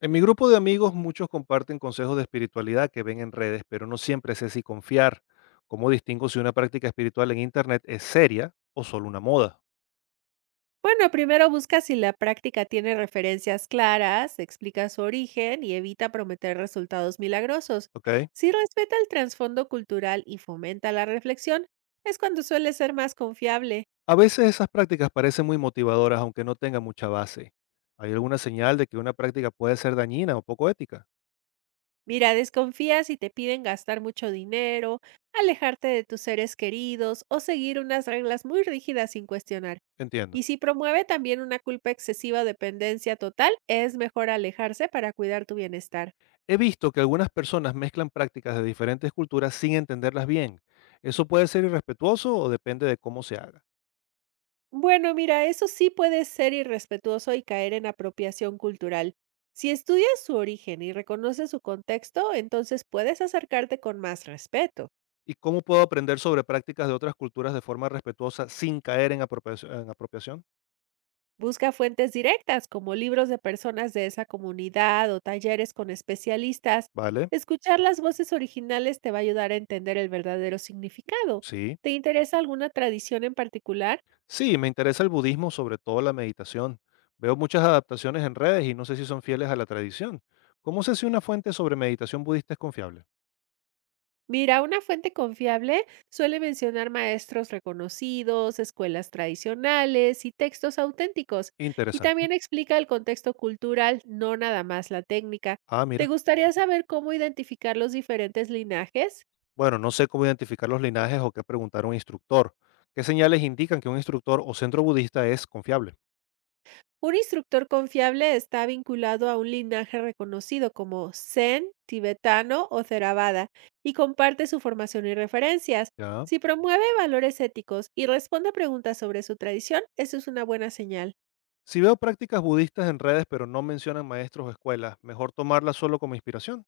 En mi grupo de amigos muchos comparten consejos de espiritualidad que ven en redes, pero no siempre sé si confiar. ¿Cómo distingo si una práctica espiritual en Internet es seria o solo una moda? Bueno, primero busca si la práctica tiene referencias claras, explica su origen y evita prometer resultados milagrosos. ¿Ok? Si respeta el trasfondo cultural y fomenta la reflexión, es cuando suele ser más confiable. A veces esas prácticas parecen muy motivadoras aunque no tengan mucha base. ¿Hay alguna señal de que una práctica puede ser dañina o poco ética? Mira, desconfía si te piden gastar mucho dinero, alejarte de tus seres queridos o seguir unas reglas muy rígidas sin cuestionar. Entiendo. Y si promueve también una culpa excesiva o dependencia total, es mejor alejarse para cuidar tu bienestar. He visto que algunas personas mezclan prácticas de diferentes culturas sin entenderlas bien. ¿Eso puede ser irrespetuoso o depende de cómo se haga? Bueno, mira, eso sí puede ser irrespetuoso y caer en apropiación cultural. Si estudias su origen y reconoces su contexto, entonces puedes acercarte con más respeto. ¿Y cómo puedo aprender sobre prácticas de otras culturas de forma respetuosa sin caer en apropiación? Busca fuentes directas, como libros de personas de esa comunidad o talleres con especialistas. Vale, Escuchar las voces originales te va a ayudar a entender el verdadero significado. sí. ¿Te interesa alguna tradición en particular? Sí, me interesa el budismo, sobre todo la meditación. Veo muchas adaptaciones en redes y no sé si son fieles a la tradición. ¿Cómo sé si una fuente sobre meditación budista es confiable? Mira, una fuente confiable suele mencionar maestros reconocidos, escuelas tradicionales y textos auténticos, y Interesante. también explica el contexto cultural, no nada más la técnica. Ah, mira. ¿Te gustaría saber cómo identificar los diferentes linajes? Bueno, no sé cómo identificar los linajes o qué preguntar a un instructor. ¿Qué señales indican que un instructor o centro budista es confiable? Un instructor confiable está vinculado a un linaje reconocido como Zen, tibetano o Theravada y comparte su formación y referencias. Ya. Si promueve valores éticos y responde a preguntas sobre su tradición, eso es una buena señal. Si veo prácticas budistas en redes pero no mencionan maestros o escuelas, ¿mejor tomarlas solo como inspiración?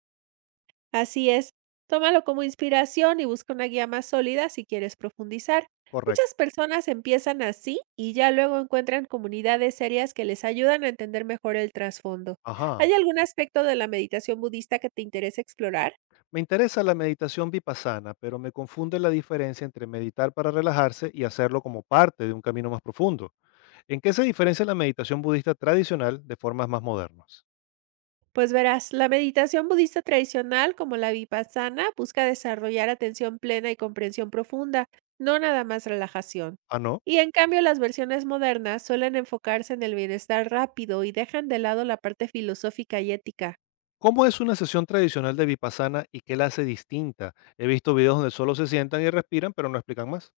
Así es, tómalo como inspiración y busca una guía más sólida si quieres profundizar. Muchas Correcto. personas empiezan así y ya luego encuentran comunidades serias que les ayudan a entender mejor el trasfondo. Ajá. ¿Hay algún aspecto de la meditación budista que te interese explorar? Me interesa la meditación vipassana, pero me confunde la diferencia entre meditar para relajarse y hacerlo como parte de un camino más profundo. ¿En qué se diferencia la meditación budista tradicional de formas más modernas? Pues verás, la meditación budista tradicional, como la vipassana, busca desarrollar atención plena y comprensión profunda, no nada más relajación. Ah, no. Y en cambio, las versiones modernas suelen enfocarse en el bienestar rápido y dejan de lado la parte filosófica y ética. ¿Cómo es una sesión tradicional de vipassana y qué la hace distinta? He visto videos donde solo se sientan y respiran, pero no explican más.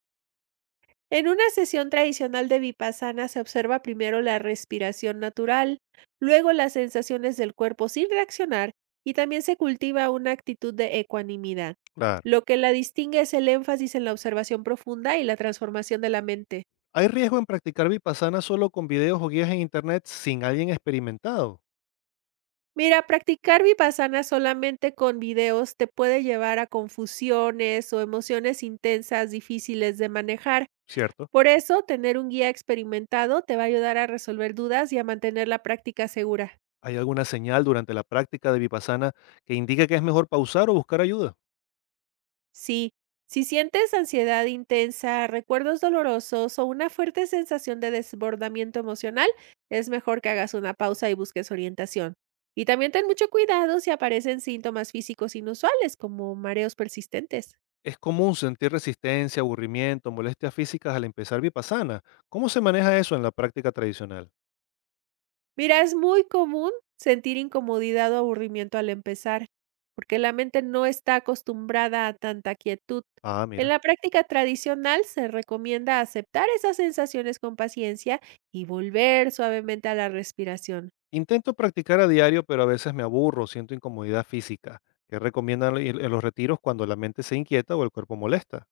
En una sesión tradicional de vipassana se observa primero la respiración natural, luego las sensaciones del cuerpo sin reaccionar y también se cultiva una actitud de ecuanimidad. Claro. Lo que la distingue es el énfasis en la observación profunda y la transformación de la mente. ¿Hay riesgo en practicar vipassana solo con videos o guías en internet sin alguien experimentado? Mira, practicar vipassana solamente con videos te puede llevar a confusiones o emociones intensas difíciles de manejar. ¿Cierto? Por eso, tener un guía experimentado te va a ayudar a resolver dudas y a mantener la práctica segura. ¿Hay alguna señal durante la práctica de Vipassana que indique que es mejor pausar o buscar ayuda? Sí, si sientes ansiedad intensa, recuerdos dolorosos o una fuerte sensación de desbordamiento emocional, es mejor que hagas una pausa y busques orientación. Y también ten mucho cuidado si aparecen síntomas físicos inusuales como mareos persistentes. Es común sentir resistencia, aburrimiento, molestias físicas al empezar Vipassana. ¿Cómo se maneja eso en la práctica tradicional? Mira, es muy común sentir incomodidad o aburrimiento al empezar, porque la mente no está acostumbrada a tanta quietud. Ah, En mira. la práctica tradicional se recomienda aceptar esas sensaciones con paciencia y volver suavemente a la respiración. Intento practicar a diario, pero a veces me aburro, siento incomodidad física. ¿Qué recomiendan en los retiros cuando la mente se inquieta o el cuerpo molesta?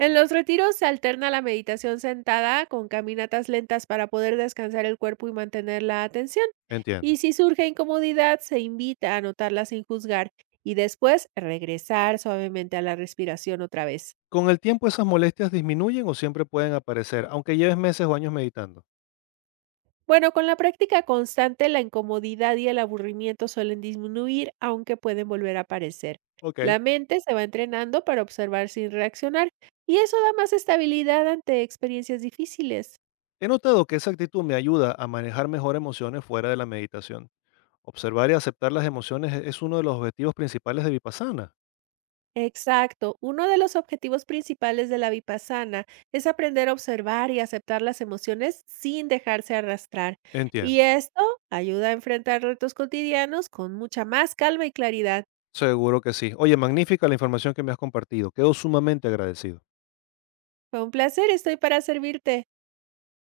En los retiros se alterna la meditación sentada con caminatas lentas para poder descansar el cuerpo y mantener la atención. Entiendo. Y si surge incomodidad, se invita a notarla sin juzgar y después regresar suavemente a la respiración otra vez. ¿Con el tiempo esas molestias disminuyen o siempre pueden aparecer, aunque lleves meses o años meditando? Bueno, con la práctica constante, la incomodidad y el aburrimiento suelen disminuir, aunque pueden volver a aparecer. Ok. La mente se va entrenando para observar sin reaccionar y eso da más estabilidad ante experiencias difíciles. He notado que esa actitud me ayuda a manejar mejor emociones fuera de la meditación. Observar y aceptar las emociones es uno de los objetivos principales de Vipassana. Exacto, uno de los objetivos principales de la vipassana es aprender a observar y aceptar las emociones sin dejarse arrastrar. Y Entiendo. esto ayuda a enfrentar retos cotidianos con mucha más calma y claridad. Seguro que sí. Oye, magnífica la información que me has compartido. Quedo sumamente agradecido. Fue un placer, estoy para servirte.